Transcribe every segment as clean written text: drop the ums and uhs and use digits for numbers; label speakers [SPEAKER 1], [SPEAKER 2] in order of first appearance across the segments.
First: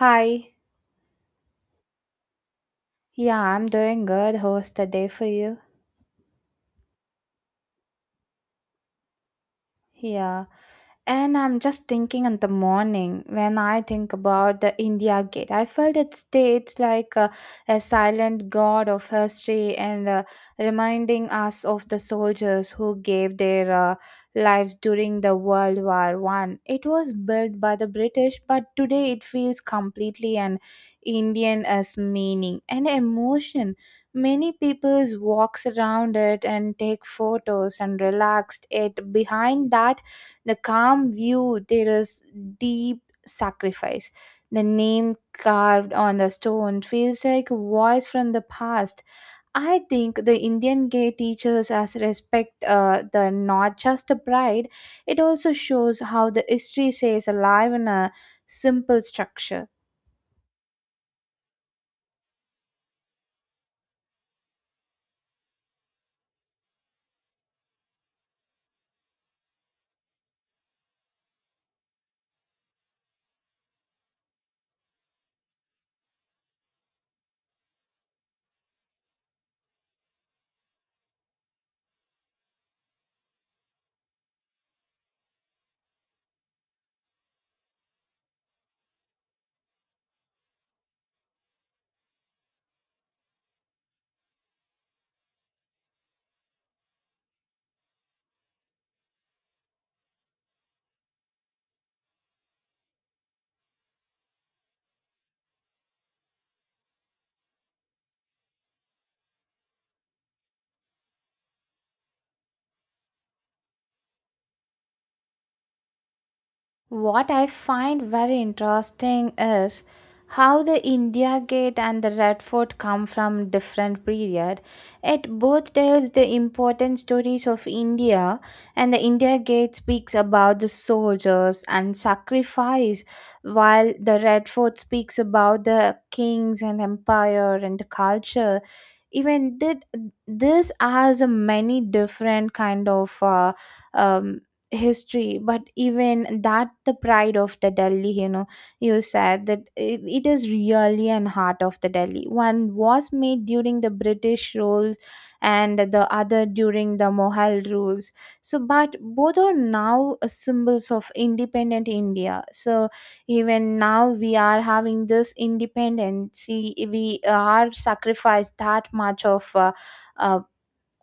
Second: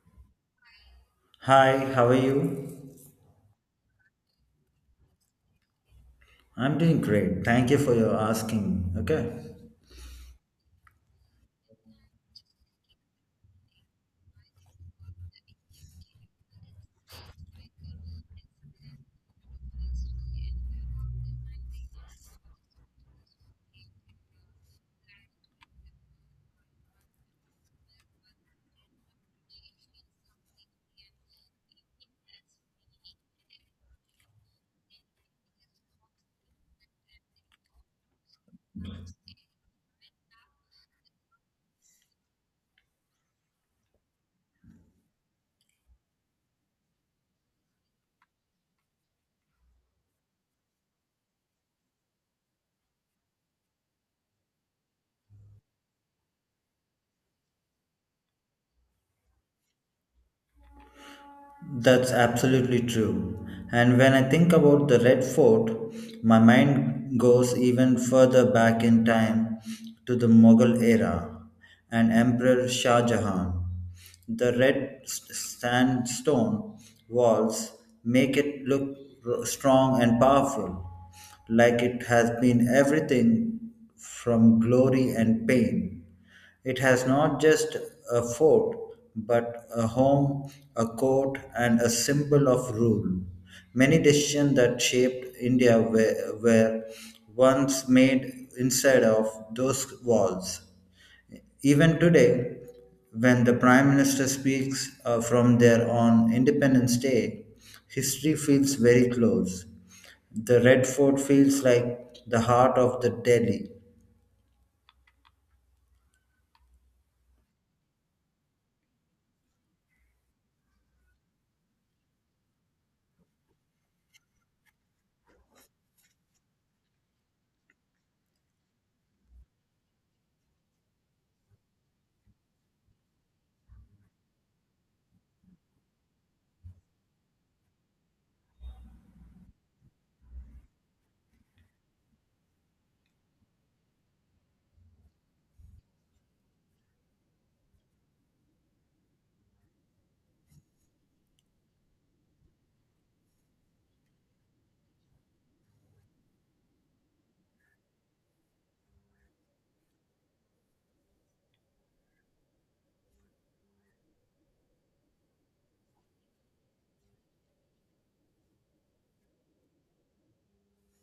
[SPEAKER 1] Hi.
[SPEAKER 2] Hi, how are you?
[SPEAKER 1] Yeah, I'm doing good. How's the day for you?
[SPEAKER 2] I'm doing great. Thank you for your asking. Okay.
[SPEAKER 1] Yeah. And I'm just thinking in the morning when I think about the India Gate, I felt it states like a silent god of history and reminding us of the soldiers who gave their lives during the World War I. It was built by the British, but today it feels completely an Indian as meaning and emotion. Many peoples walks around it and take photos and relaxed it behind that the calm view, there is deep sacrifice. The name carved on the stone feels like a voice from the past. I think the Indian gay teaches us respect the not just the bride. It also shows how the history stays alive in a simple structure.
[SPEAKER 2] That's absolutely true. And when I think about the Red Fort, my mind goes even further back in time to the Mughal era and Emperor Shah Jahan. The sandstone walls make it look strong and powerful like it has been everything from glory and pain. It has not just a fort, but a home, a court, and a symbol of rule. Many decisions that shaped India were once made inside of those walls. Even today, when the Prime Minister speaks from there on Independence Day, history feels very close. The Red Fort feels like the heart of the Delhi.
[SPEAKER 1] What I find very interesting is how the India Gate and the Red Fort come from different period. It both tells the important stories of India, and the India Gate speaks about the soldiers and sacrifice, while the Red Fort speaks about the kings and empire and the culture. Even that this has a many different kind of um, history, but even that, the pride of the Delhi. You said that it is really an heart of the Delhi. One was made during the British rules and the other during the Mohal rules. So but both are now symbols of independent India. So even now we are having this independence. See, we are sacrificed that much of uh,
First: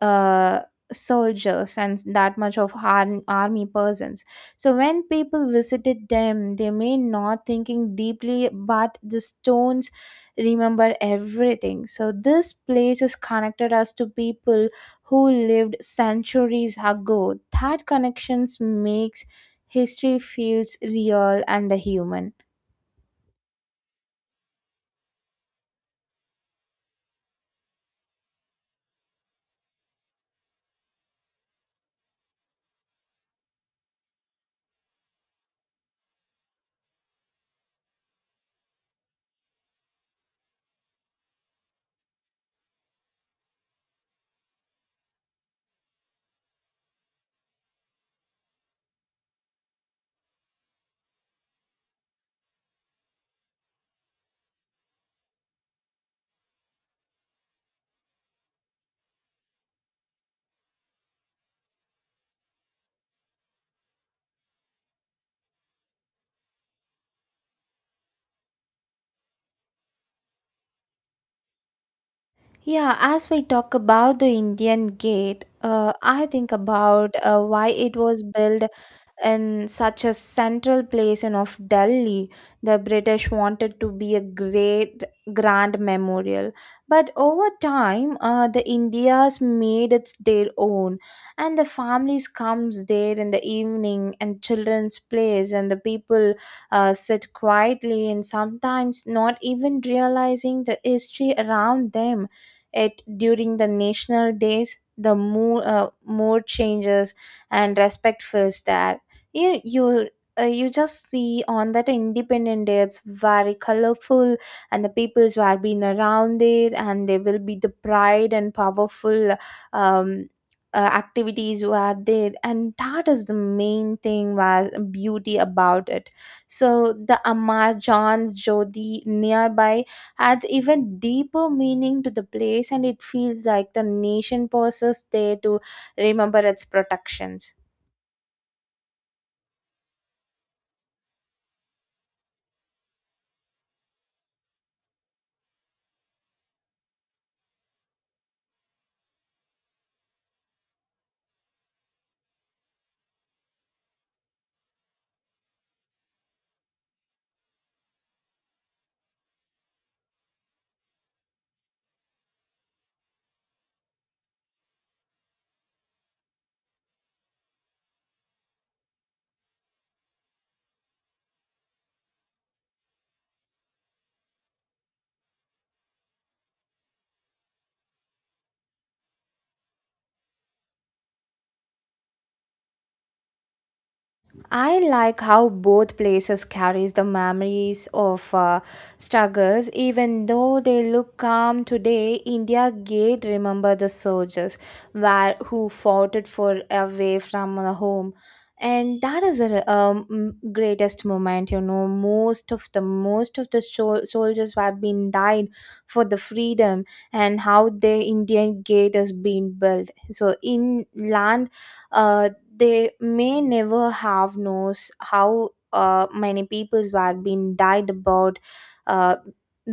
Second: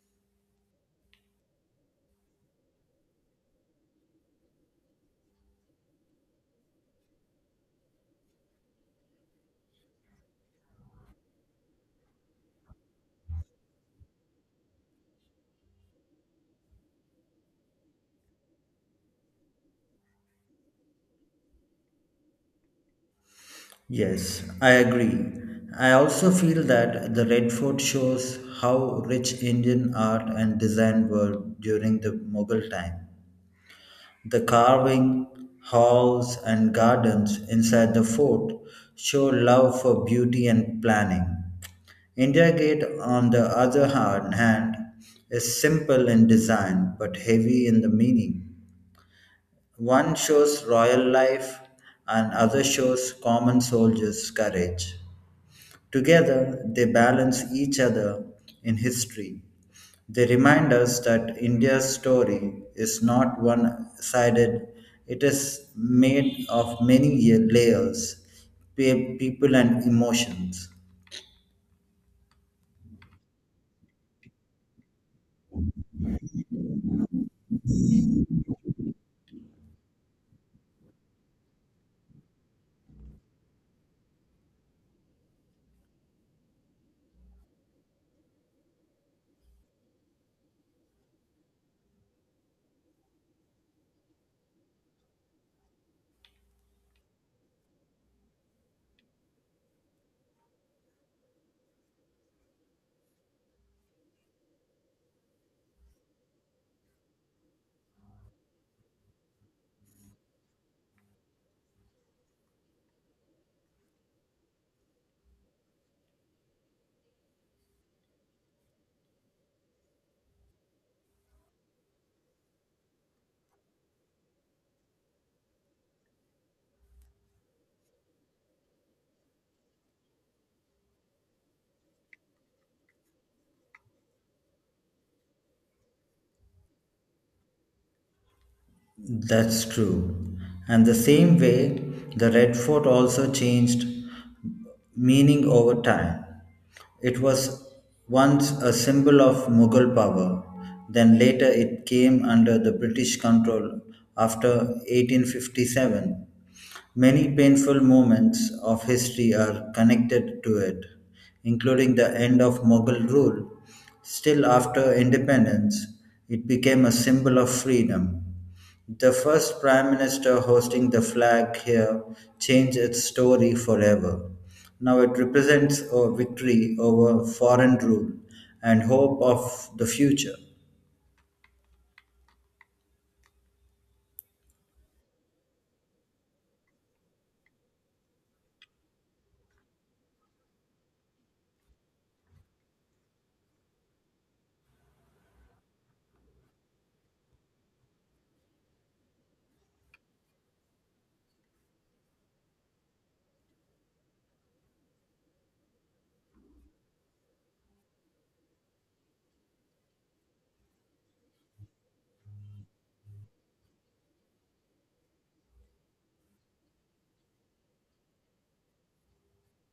[SPEAKER 1] uh, soldiers and that much of army persons. So when people visited them they may not thinking deeply, but the stones remember everything. So this place is connected us to people who lived centuries ago. That connections makes history feels real and the human.
[SPEAKER 2] Yes, I agree. I also feel that the Red Fort shows how rich Indian art and design were during the Mughal time. The carving, halls, and gardens inside the fort show love for beauty and planning. India Gate, on the other hand, is simple in design but heavy in the meaning. One shows royal life and other shows common soldiers' courage. Together, they balance each other in history. They remind us that India's story is not one sided, it is made of many layers, people, and emotions.
[SPEAKER 1] Yeah, as we talk about the Indian Gate, I think about why it was built in such a central place and of Delhi. The British wanted to be a great grand memorial, but over time, the Indians made it their own, and the families comes there in the evening, and children's plays, and the people sit quietly and sometimes not even realizing the history around them. It during the national days, the mood changes and respect fills that. You you you just see on that independent day it's very colorful, and the peoples who have been around it, and there will be the pride and powerful um, activities who are there, and that is the main thing was beauty about it. So the Amar John Jodi nearby adds even deeper meaning to the place, and it feels like the nation pauses there to remember its protections.
[SPEAKER 2] That's true. And the same way, the Red Fort also changed meaning over time. It was once a symbol of Mughal power, then later it came under the British control after 1857. Many painful moments of history are connected to it, including the end of Mughal rule. Still, after independence, it became a symbol of freedom. The first prime minister hosting the flag here changed its story forever. Now it represents a victory over foreign rule and hope of the future.
[SPEAKER 1] I like how both places carries the memories of struggles. Even though they look calm today, India gate remember the soldiers where, who fought it for away from the home. And that is a greatest moment. Most of the soldiers who been died for the freedom, and how the Indian gate has been built. So in land, uh, they may never have knows how many peoples were being died about, uh,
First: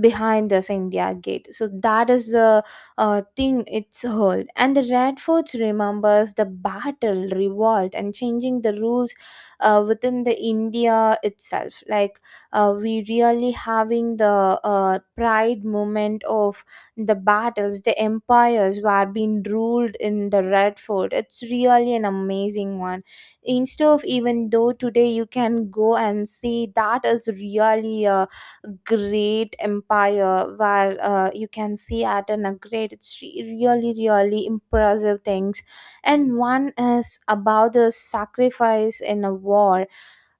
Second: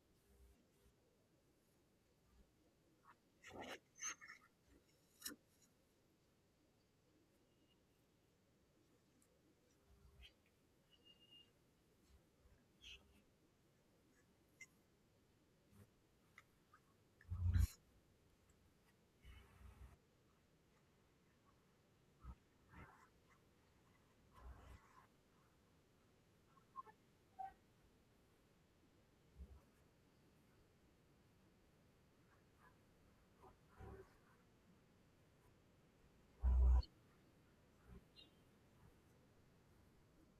[SPEAKER 1] behind this India gate. So that is the thing it's held. And the Red Fort remembers the battle, revolt, and changing the rules within the India itself. Like, we really having the pride moment of the battles, the empires were being ruled in the Red Fort. It's really an amazing one. Instead of even though today you can go and see that is really a great empire where you can see at an a great it's really really impressive things, and one is about the sacrifice in a war,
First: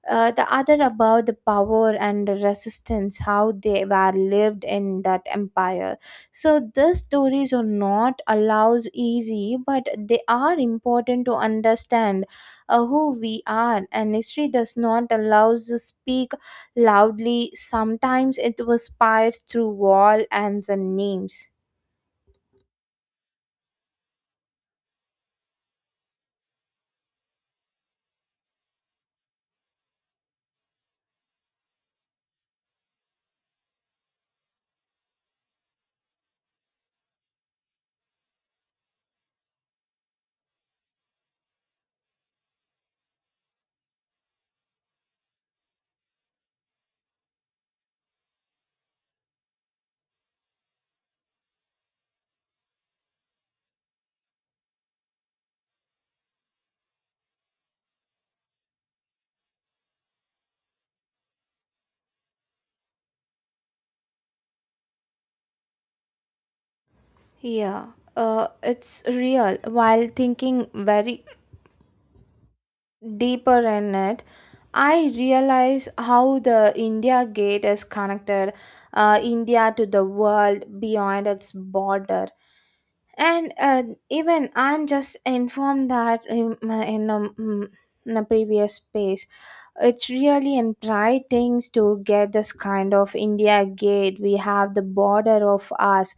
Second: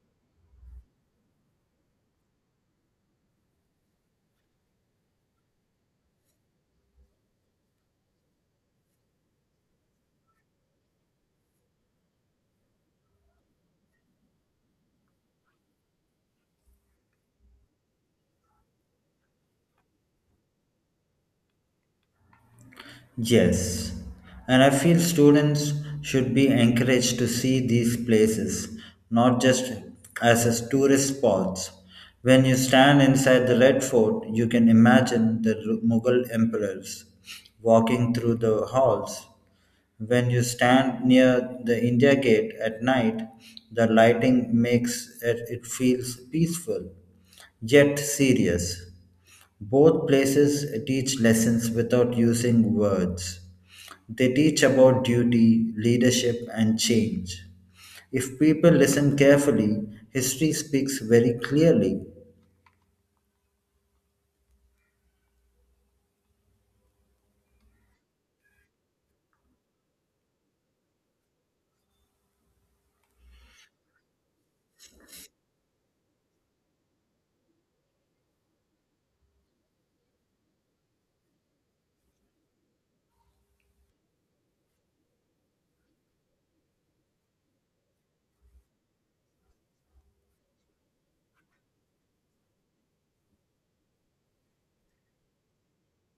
[SPEAKER 1] the other about the power and resistance, how they were lived in that empire. So these stories are not allows easy, but they are important to understand who we are. And history does not allow us to speak loudly. Sometimes it was inspired through wall and the names.
[SPEAKER 2] Yes, and I feel students should be encouraged to see these places, not just as a tourist spots. When you stand inside the Red Fort, you can imagine the Mughal emperors walking through the halls. When you stand near the India Gate at night, the lighting makes it feels peaceful yet serious. Both places teach lessons without using words. They teach about duty, leadership, and change. If people listen carefully, history speaks very clearly.
[SPEAKER 1] Yeah, it's real. While thinking very deeper in it, I realize how the India Gate is connected, India to the world beyond its border, and even I'm just informed that in a previous space. It's really and pride things to get this kind of India gate. We have the border of us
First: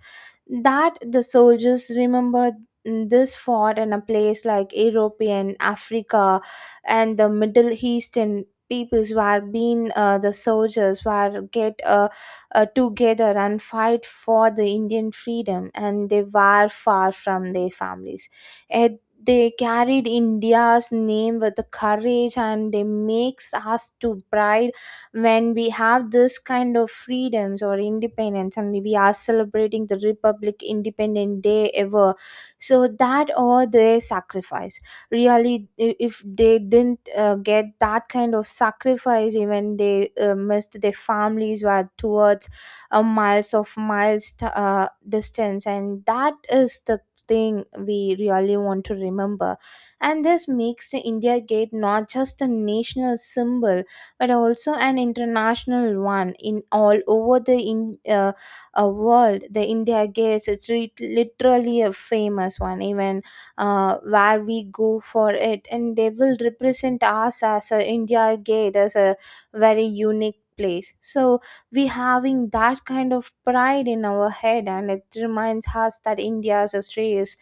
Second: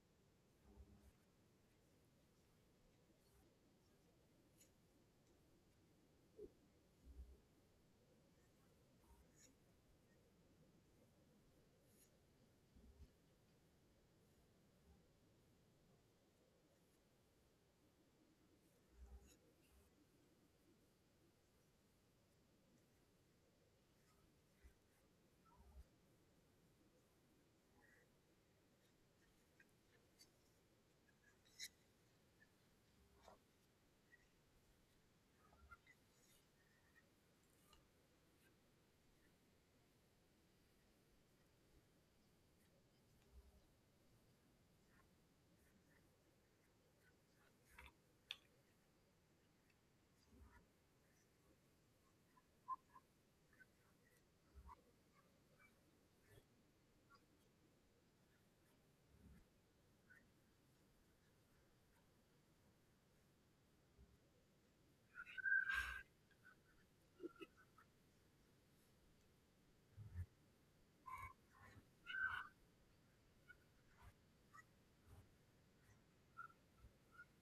[SPEAKER 1] that the soldiers remember this fort in a place like European Africa, and the Middle Eastern peoples were being, the soldiers were get together and fight for the Indian freedom, and they were far from their families. Eh, they carried India's name with the courage, and they makes us to pride when we have this kind of freedoms or independence, and we are celebrating the Republic Independent Day ever. So that all their sacrifice. Really, if they didn't get that kind of sacrifice, even they missed their families were towards a miles of miles distance, and that is the thing we really want to remember. And this makes the India Gate not just a national symbol but also an international one. In all over the world, the India Gates it's literally a famous one. Even where we go for it, and they will represent us as a India Gate as a very unique place. So we having that kind of pride in our head, and it reminds us that India's history is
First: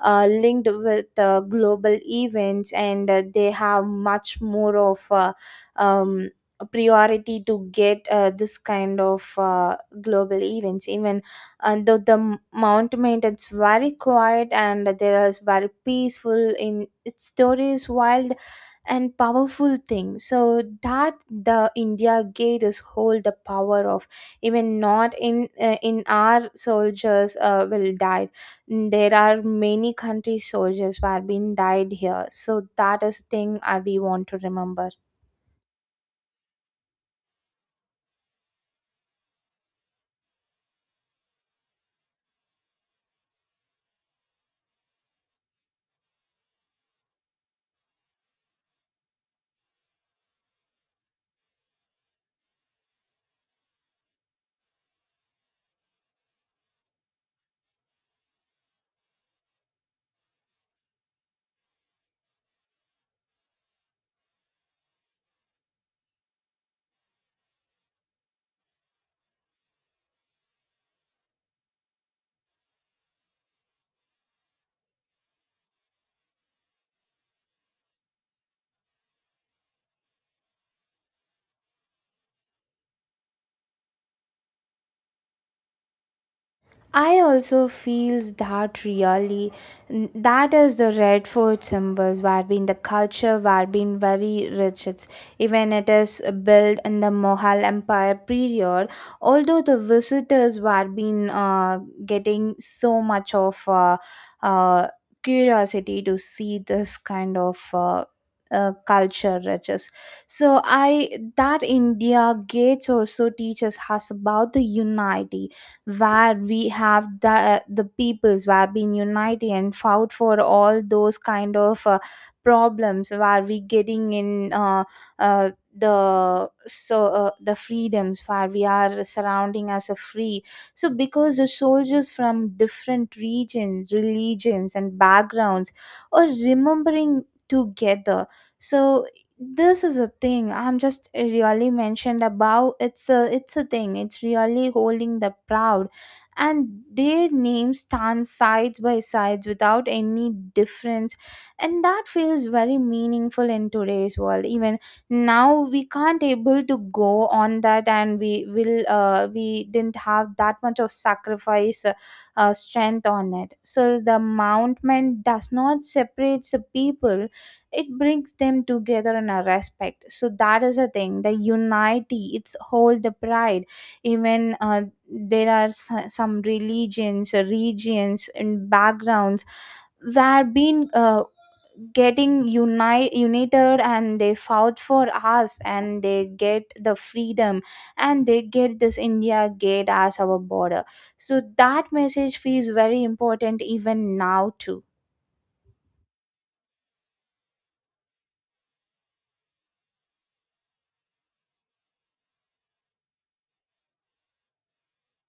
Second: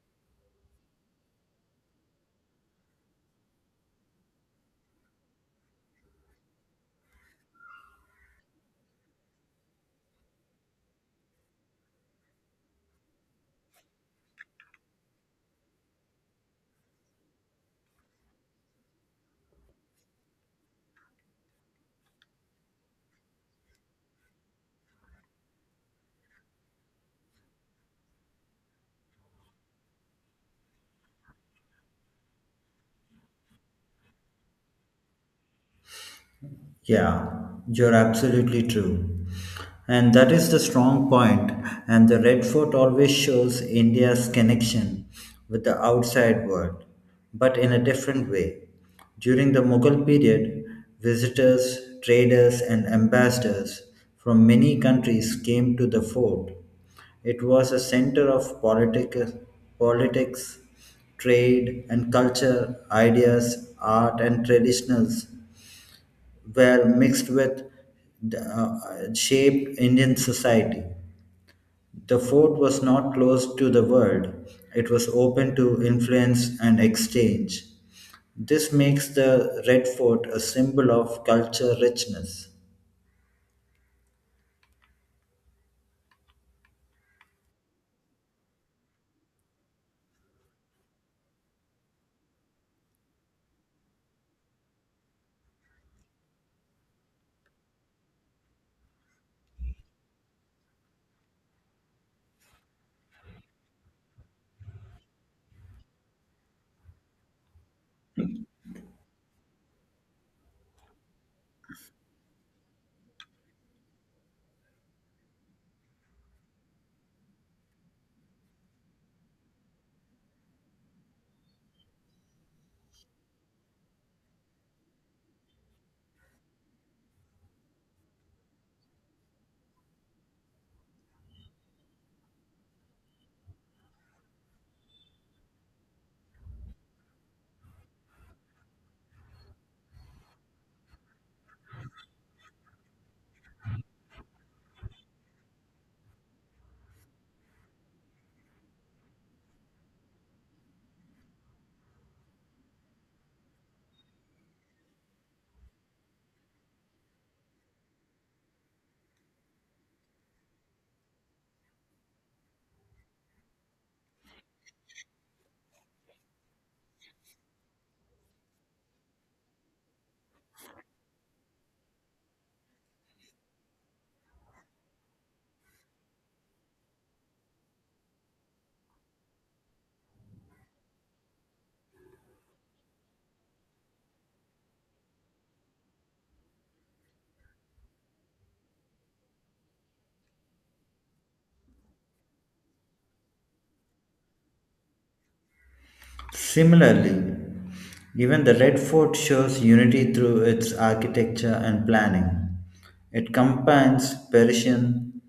[SPEAKER 1] linked with global events, and they have much more of um, a priority to get this kind of global events, even though the Mount, it's very quiet and there is very peaceful in its stories is wild and powerful thing, so that the India gave us whole the power of even not in our soldiers will die. There are many country soldiers who have been died here, so that is thing we want to remember.
[SPEAKER 2] Yeah, you're absolutely true. And that is the strong point. And the Red Fort always shows India's connection with the outside world, but in a different way. During the Mughal period, visitors, traders, and ambassadors from many countries came to the fort. It was a center of politics, trade, and culture, ideas, art, and traditionals were mixed with the shaped Indian society. The fort was not closed to the world, it was open to influence and exchange. This makes the Red Fort a symbol of culture richness.
[SPEAKER 1] I also feels that really that is the Red Food symbols where been the culture where been very rich. It's even it is built in the Mohal Empire period. Although the visitors were been getting so much of uh, curiosity to see this kind of. Culture riches, so I that India Gates also teaches us about the unity where we have the peoples who have been united and fought for all those kind of problems where we getting in uh, the. So the freedoms where we are surrounding as a free, so because the soldiers from different regions religions and backgrounds are remembering together. So this is a thing I'm just really mentioned about, it's a thing, it's really holding the proud, and their names stand sides by sides without any difference. And that feels very meaningful in today's world. Even now we can't able to go on that, and we didn't have that much of sacrifice strength on it. So the mountain does not separates the people, it brings them together in a respect. So that is a thing the unity, it's hold the pride. Even there are some religions regions and backgrounds where been getting united, and they fought for us and they get the freedom, and they get this India gate as our border. So that message feels very important even now too.
[SPEAKER 2] Similarly, even the Red Fort shows unity through its architecture and planning. It combines Persian,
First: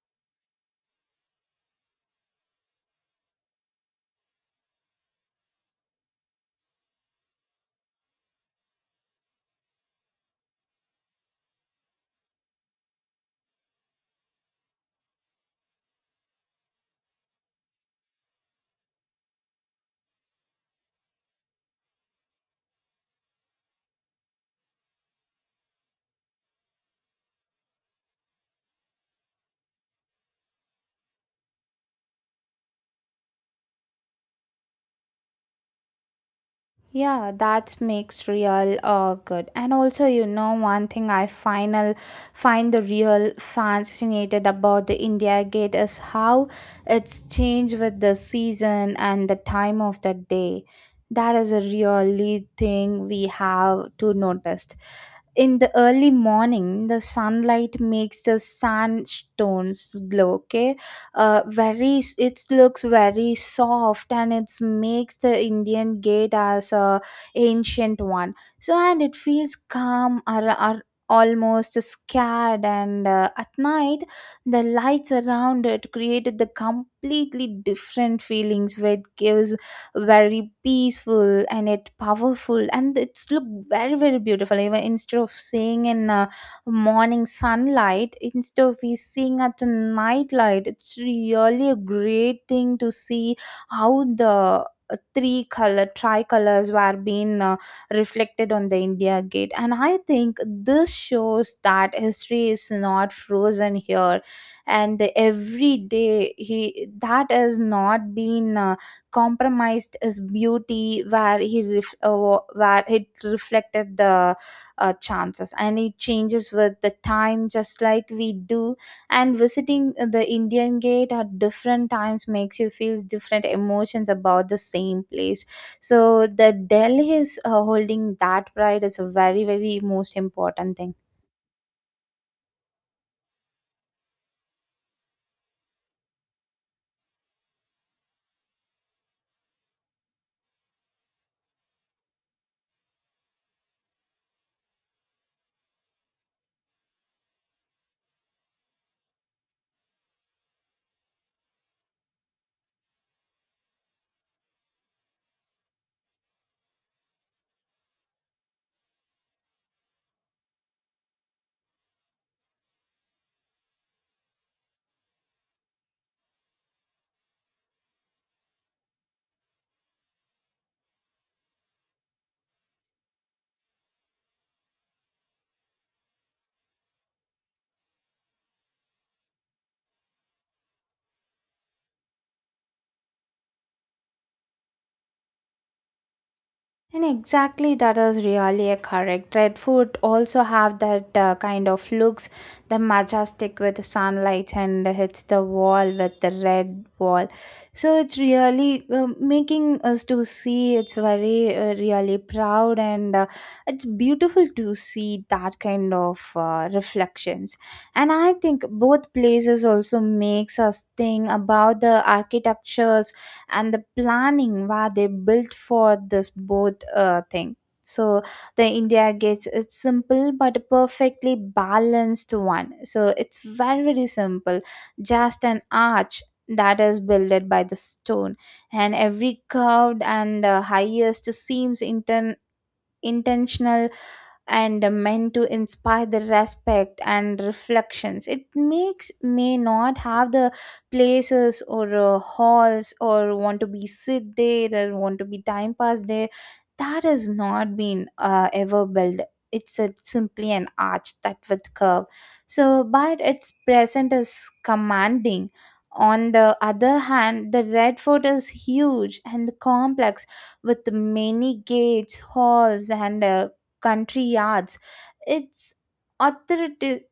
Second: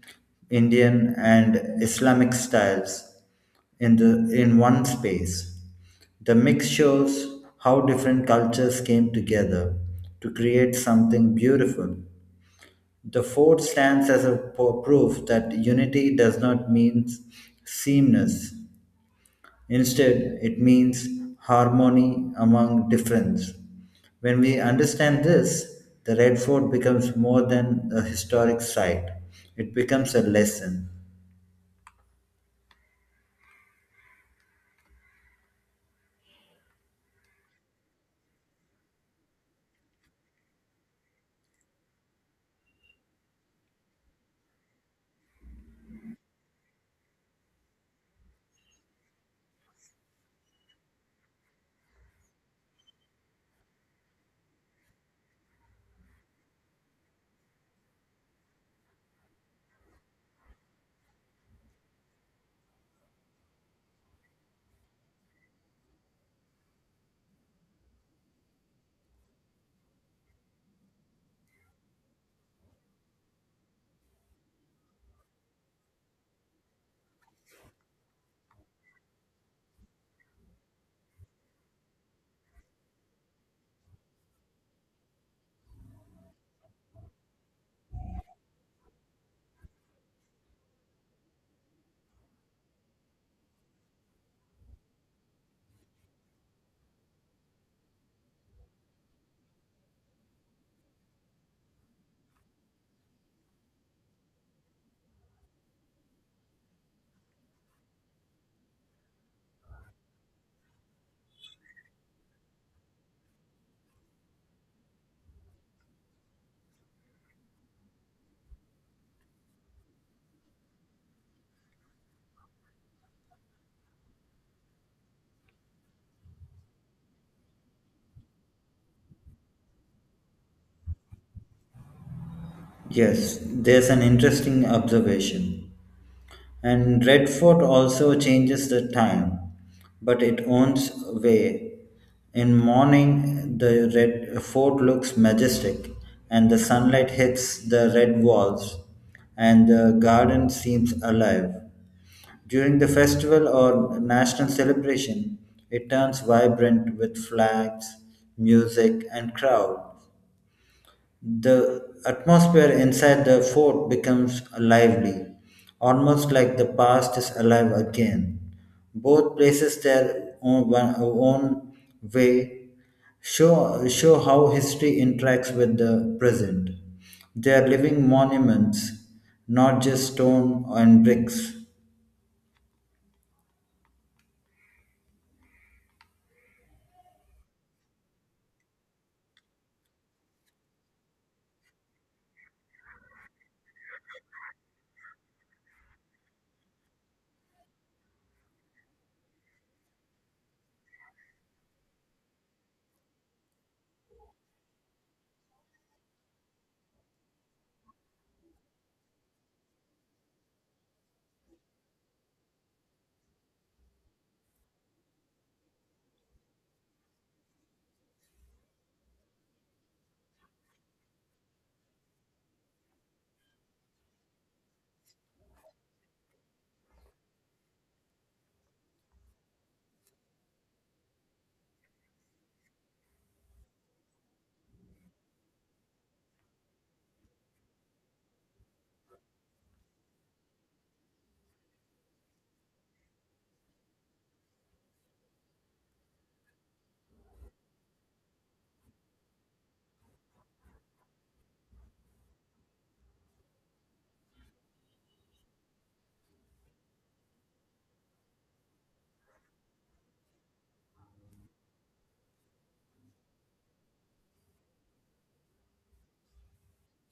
[SPEAKER 2] Indian, and Islamic styles in one space. The mix shows how different cultures came together to create something beautiful. The fort stands as a proof that unity does not mean sameness. Instead, it means harmony among difference. When we understand this, the Red Fort becomes more than a historic site, it becomes a lesson.
[SPEAKER 1] Yeah, that makes real good. And also, one thing I final find the real fascinated about the India Gate is how it's changed with the season and the time of the day. That is a really thing we have to notice. In the early morning, the sunlight makes the sandstones glow, okay? Very it looks very soft and it makes the Indian gate as a ancient one, so and it feels calm or almost scared. And at night the lights around it created the completely different feelings where it gives very peaceful and it powerful, and it's look very very beautiful. Even instead of seeing in morning sunlight, instead of we seeing at the night light, it's really a great thing to see how the three color tricolors were being reflected on the India gate. And I think this shows that history is not frozen here, and every day he that has not been compromised his beauty where where it reflected the chances, and it changes with the time just like we do. And visiting the Indian gate at different times makes you feel different emotions about the same place. So the Delhi is holding that pride is a very very most important thing.
[SPEAKER 2] Yes, there's an interesting observation. And Redfort also changes the time, but it owns way. In morning, the red fort looks majestic, and the sunlight hits the red walls, and the garden seems alive. During the festival or national celebration, it turns vibrant with flags, music, and crowd. The atmosphere inside the fort becomes lively, almost like the past is alive again. Both places their own way show how history interacts with the present. They are living monuments, not just stone and bricks.
[SPEAKER 1] And exactly that is really a correct. Red food also have that kind of looks, the majestic with sunlight and hits the wall with the red wall. So it's really making us to see. It's very really proud and it's beautiful to see that kind of reflections. And I think both places also makes us think about the architectures and the planning where they built for this both thing so the india gets it's simple but a perfectly balanced one so it's very very simple just an arch that is builded by the stone and every curved and highest seems intentional and meant to inspire the respect and reflections. It makes may not have the places or halls or want to be sit there or want to be time pass there. That has not been ever built. It's a, simply an arch that with curve. So, but its present is commanding. On the other hand, the red fort is huge and complex with many gates, halls, and country yards. It's authority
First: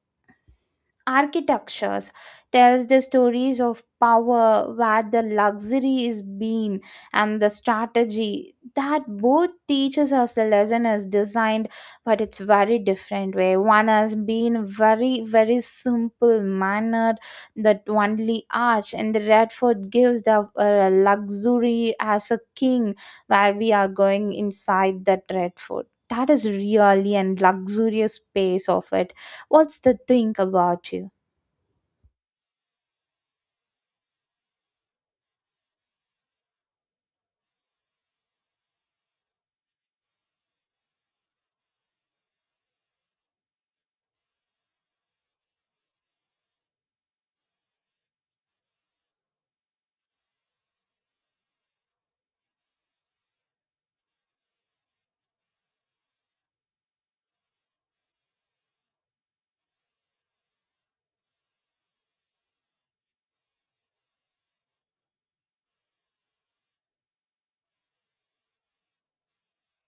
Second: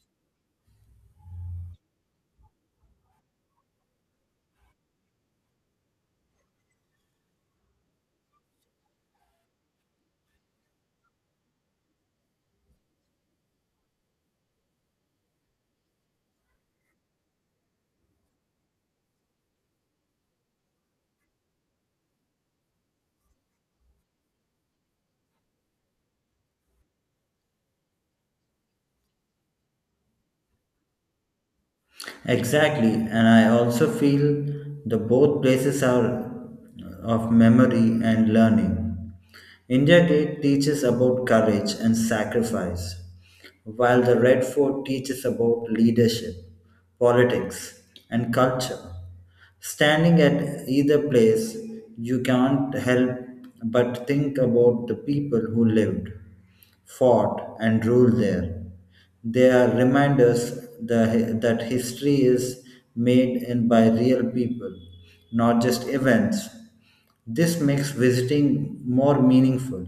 [SPEAKER 1] architectures tells the stories of power where the luxury is being and the strategy that both teaches us the lesson is designed but it's very different way one has been very very simple mannered that only arch and the redford gives the luxury as a king where we are going inside that redford that is really and luxurious space of it what's the thing about you?
[SPEAKER 2] Exactly, and I also feel the both places are of memory and learning. India Gate teaches about courage and sacrifice, while the Red Fort teaches about leadership, politics, and culture. Standing at either place, you can't help but think about the people who lived fought and ruled there. They are reminders that history is made in by real people, not just events. This makes visiting more meaningful.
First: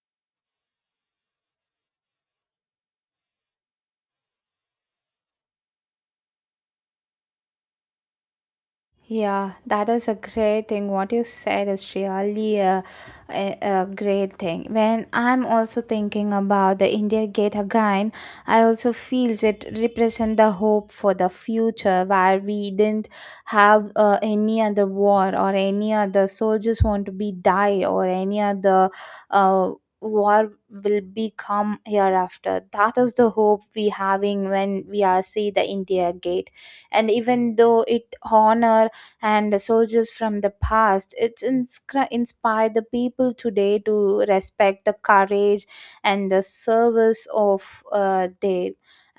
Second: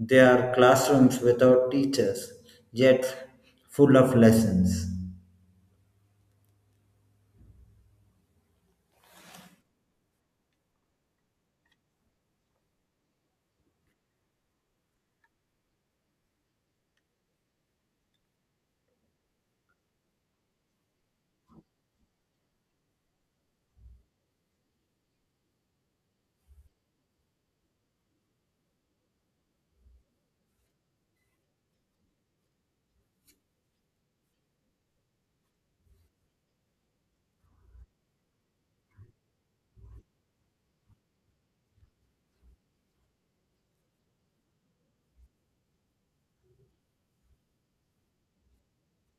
[SPEAKER 2] They are classrooms without teachers, yet full of lessons.
[SPEAKER 1] Yeah, that is a great thing. What you said is really a great thing. When I'm also thinking about the India Gate again, I also feels it represent the hope for the future where we didn't have any other war or any other soldiers want to be die or any other uh, war will become hereafter. That is the hope we having when we are see the India Gate, and even though it honor and the soldiers from the past. It's inspired the people today to respect the courage and the service of their.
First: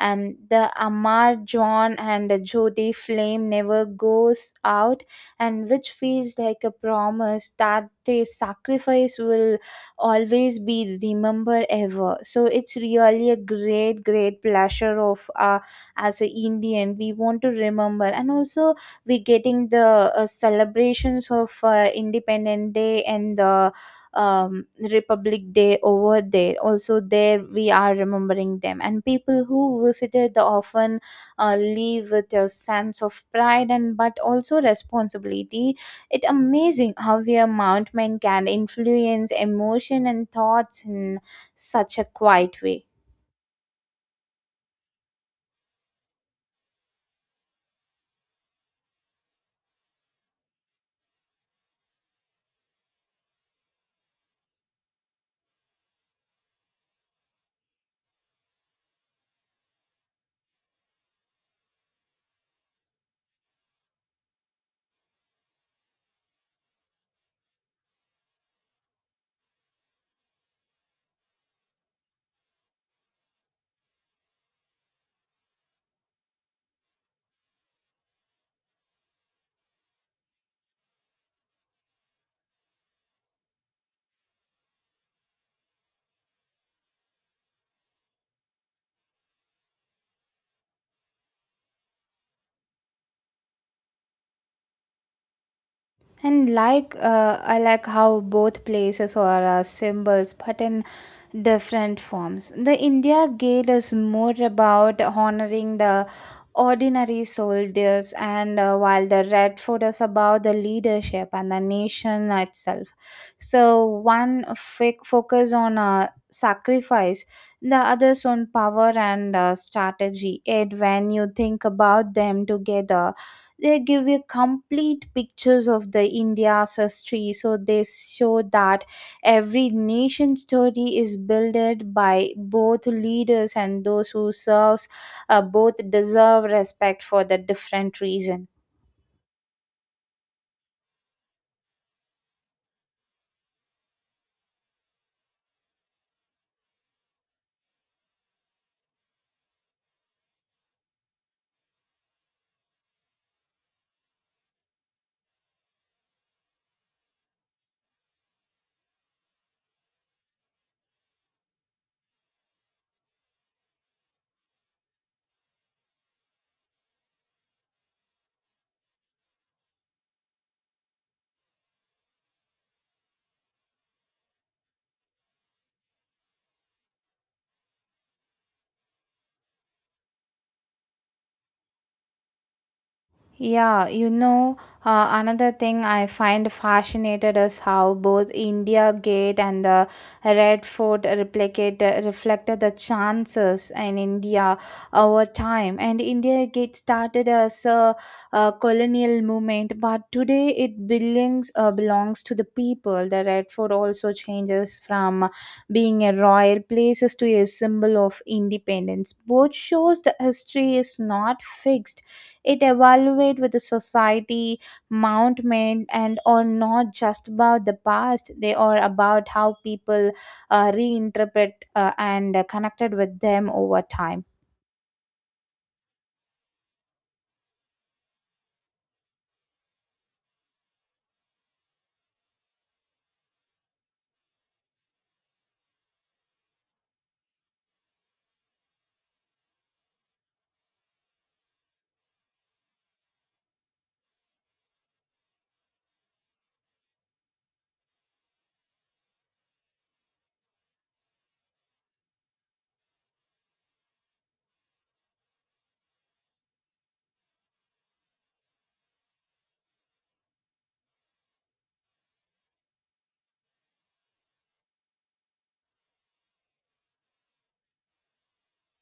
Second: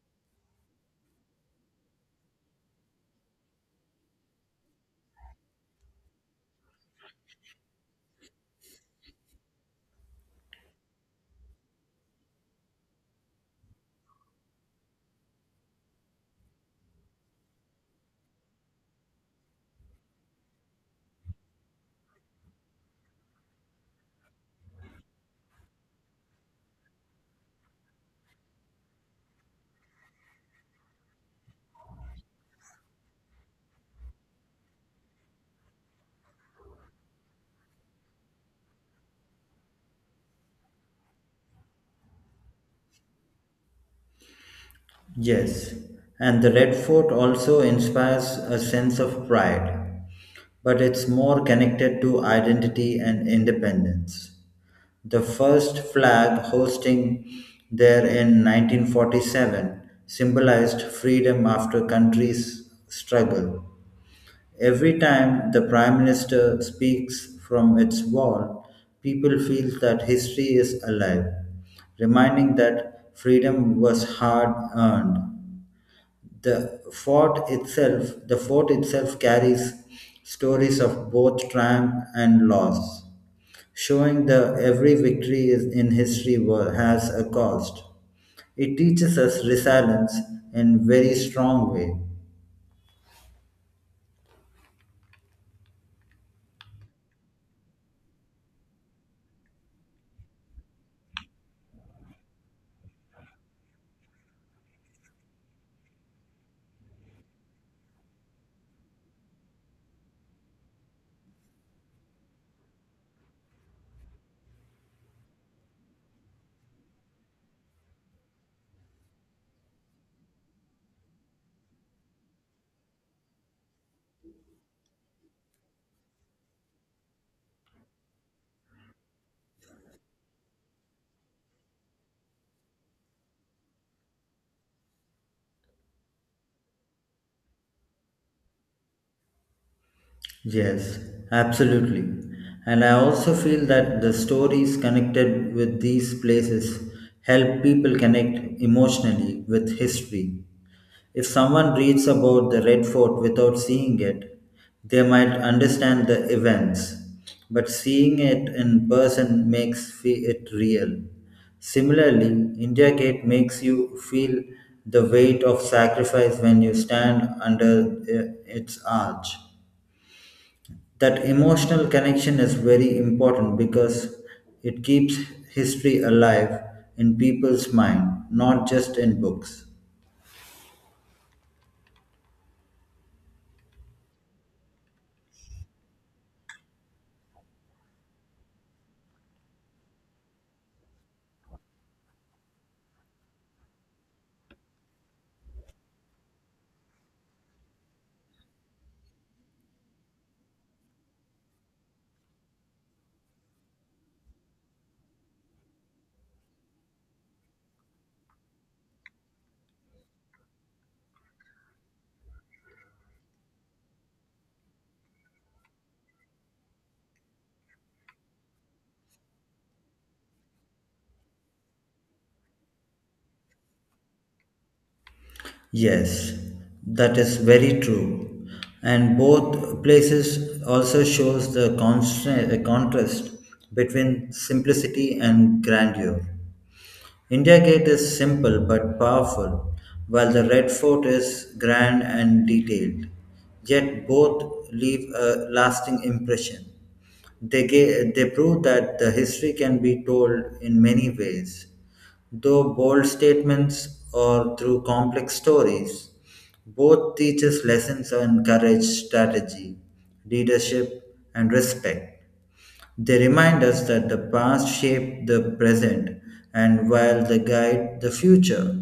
[SPEAKER 1] And the Amar John and the Jyoti flame never goes out, and which feels like a promise that the sacrifice will always be remembered ever. So it's really a great, great pleasure of as an Indian we want to remember, and also we getting the celebrations of independent day and the um, republic day over there also there we are remembering them and people who visited the often leave with a sense of pride and but also responsibility it amazing how a mountain can influence emotion and thoughts in such a quiet way.
[SPEAKER 2] Yes, and the Red Fort also inspires a sense of pride, but it's more connected to identity and independence. The first flag hosting there in 1947 symbolized freedom after country's struggle. Every time the prime minister speaks from its wall, people feel that history is alive, reminding that freedom was hard earned. The fort itself carries stories of both triumph and loss showing that every victory is in history has a cost. It teaches us resilience in very strong way.
[SPEAKER 1] And like, I like how both places are symbols, but in different forms. The India Gate is more about honoring the ordinary soldiers, and while the Red Fort is about the leadership and the nation itself. So one focus on sacrifice, the others on power and strategy. And when you think about them together they give you complete pictures of the india's history so they show that every nation story is built by both leaders and those who serves both deserve respect for the different reason.
[SPEAKER 2] Yes, absolutely. And I also feel that the stories connected with these places help people connect emotionally with history. If someone reads about the Red Fort without seeing it, they might understand the events, but seeing it in person makes it real. Similarly, India Gate makes you feel the weight of sacrifice when you stand under its arch. That emotional connection is very important because it keeps history alive in people's mind, not just in books.
[SPEAKER 1] Yeah, you know, another thing I find fascinated is how both India Gate and the Red Fort replicate, reflected the chances in India over time. And India Gate started as a colonial movement, but today it belongs belongs to the people. The Red Fort also changes from being a royal place to a symbol of independence. Both shows the history is not fixed it evaluates with the society, mountement, and or not just about the past. They are about how people reinterpret and connected with them over time.
[SPEAKER 2] Yes, that is very true. And both places also shows the contrast between simplicity and grandeur. India Gate is simple but powerful, while the Red Fort is grand and detailed. Yet both leave a lasting impression. They prove that the history can be told in many ways. Though bold statements or through complex stories, both teaches lessons on courage, strategy, leadership, and respect. They remind us that the past shaped the present and while they guide the future.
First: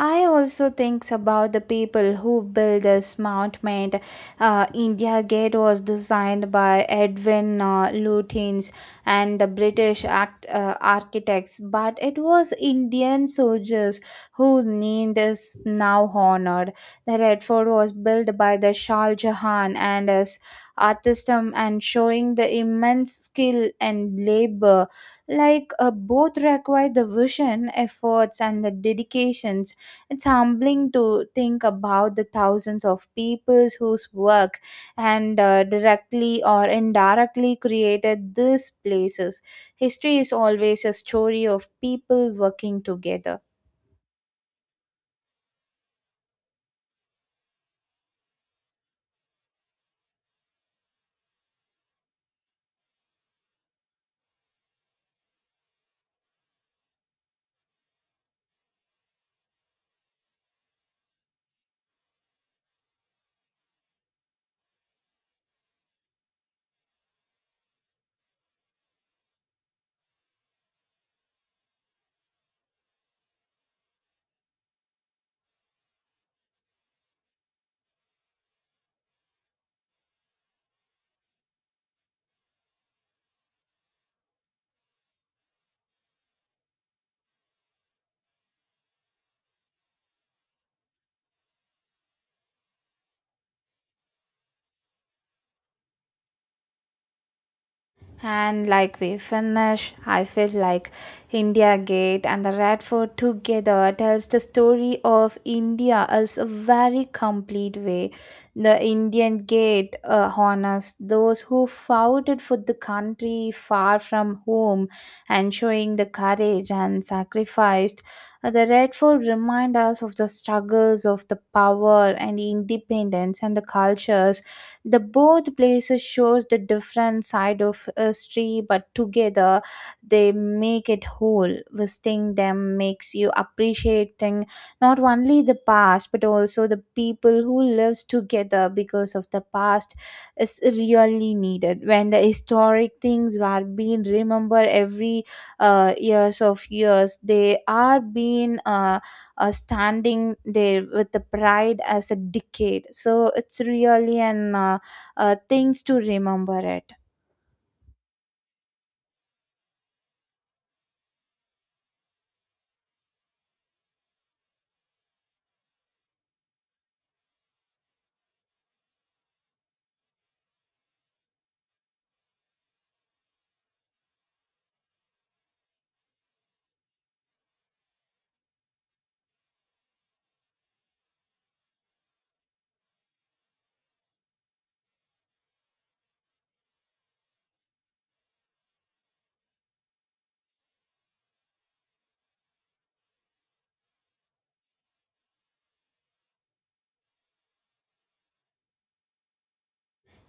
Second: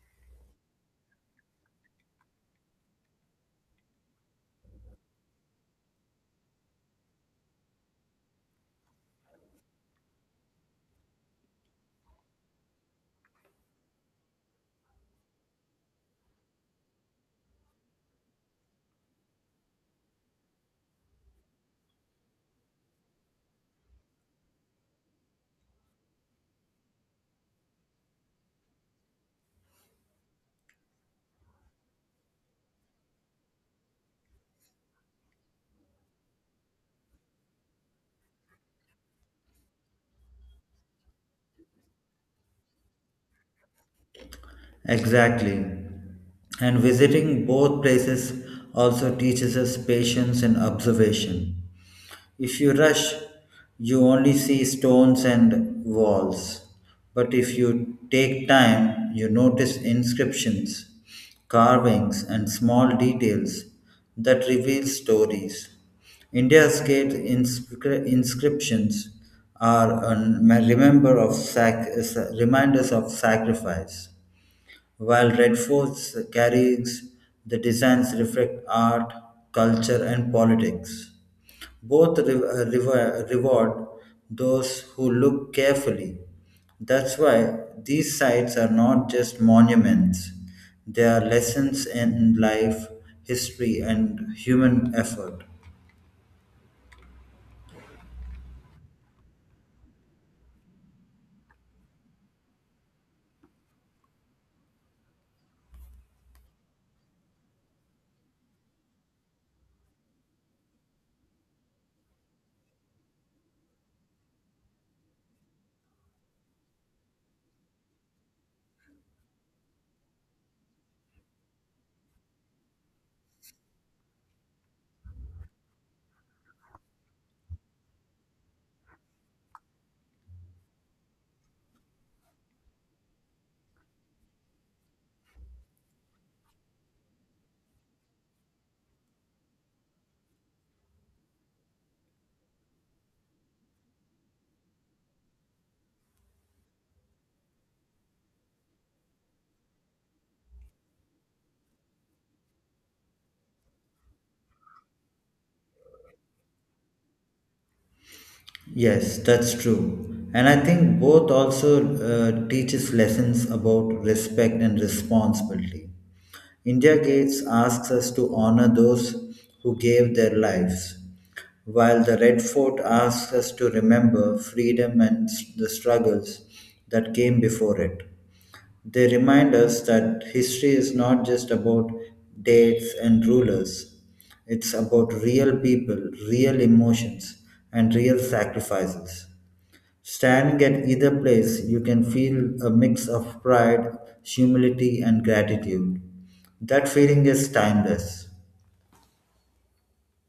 [SPEAKER 1] I also thinks about the people who built this monument. India Gate was designed by Edwin Lutyens and the British architects, but it was Indian soldiers who named is now honored. The Red Fort was built by the Shah Jahan and his artism and showing the immense skill and labor like both require the vision efforts and the dedication it's humbling to think about the thousands of people whose work and directly or indirectly created these places. History is always a story of people working together.
[SPEAKER 2] Exactly. And visiting both places also teaches us patience and observation. If you rush, you only see stones and walls. But if you take time, you notice inscriptions, carvings, and small details that reveal stories. India's gate inscriptions are a remember of sac- reminders of sacrifice, while red forts carries the designs reflect art, culture, and politics. Both reward those who look carefully. That's why these sites are not just monuments, they are lessons in life, history, and human effort.
[SPEAKER 1] And like we finish, I feel like India Gate and the Red Fort together tells the story of India as a very complete way. The Indian Gate honors those who fought it for the country far from home and showing the courage and sacrificed. The Red Fort reminds us of the struggles of the power and independence and the cultures the both places shows the different side of history, but together they make it whole. Visiting them makes you appreciating not only the past but also the people who lives together because of the past is really needed. When the historic things were being remembered every years of years, they are being standing there with the pride as a decade. So it's really an things to remember it.
[SPEAKER 2] Yes, that's true. And I think both also teaches lessons about respect and responsibility. India Gates asks us to honor those who gave their lives, while the Red Fort asks us to remember freedom and the struggles that came before it. They remind us that history is not just about dates and rulers, it's about real people, real emotions, and real sacrifices. Standing at either place, you can feel a mix of pride, humility, and gratitude. That feeling is timeless.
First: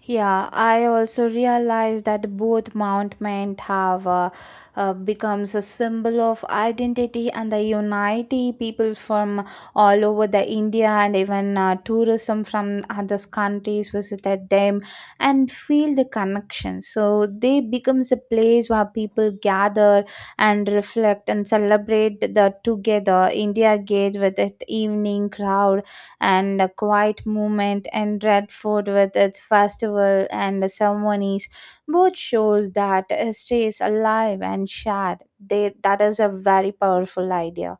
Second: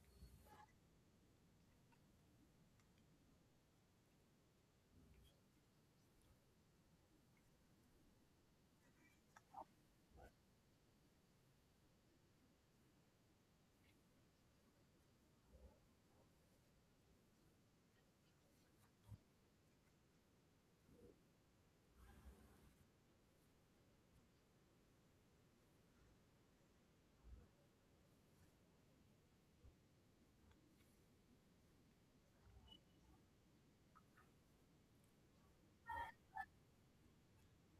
[SPEAKER 1] Yeah, I also realized that both Mount have becomes a symbol of identity and the unity people from all over the India and even tourism from other countries visited them and feel the connection. So they becomes a place where people gather and reflect and celebrate the together India Gate with its evening crowd and a quiet movement and Redford with its festival and ceremonies both shows that history is alive and shared. That is a very powerful idea.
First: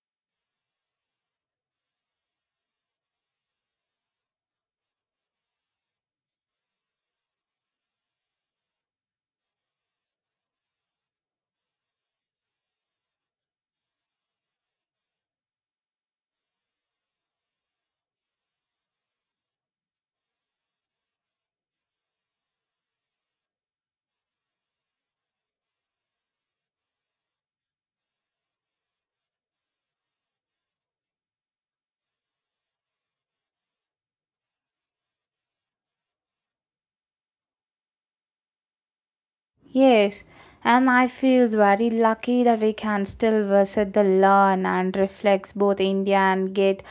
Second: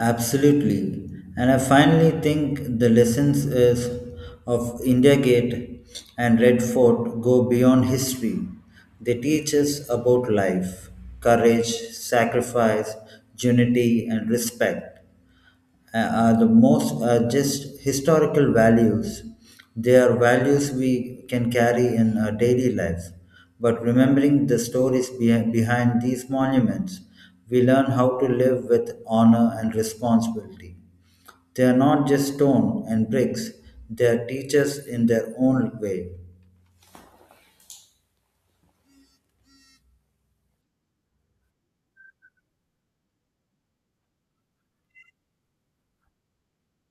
[SPEAKER 2] Absolutely. And I finally think the lessons is of India Gate and Red Fort go beyond history. They teach us about life, courage, sacrifice, unity, and respect. Uh, are the most just historical values. They are values we can carry in our daily lives. But remembering the stories behind these monuments, we learn how to live with honor and responsibility. They are not just stone and bricks, they are teachers in their own way.
[SPEAKER 1] Yes, and I feel very lucky that we can still visit the learn and reflects both India and get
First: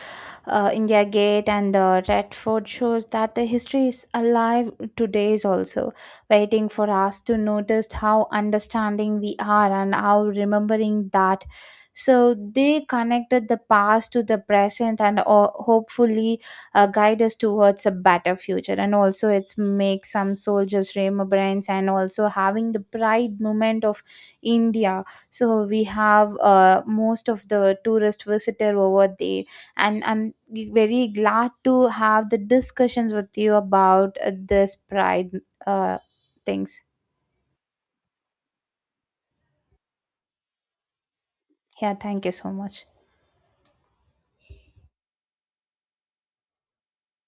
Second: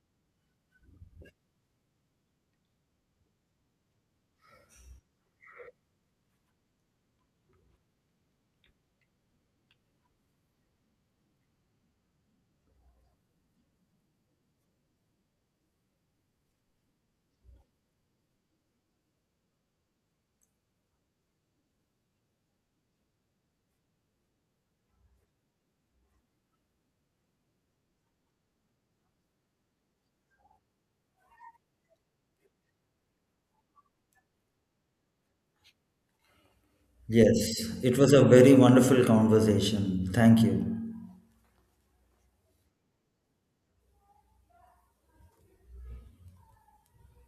[SPEAKER 1] India Gate and Red Fort shows that the history is alive today is also waiting for us to notice how understanding we are and how remembering that. So they connected the past to the present and hopefully guide us towards a better future. And also it's make some soldiers remembrance and also having the pride moment of India. So we have most of the tourist visitor over there and I'm very glad to have the discussions with you about this pride uh, things.
[SPEAKER 2] Yes, it was a very wonderful conversation. Thank you.
[SPEAKER 1] Yeah, thank you so much.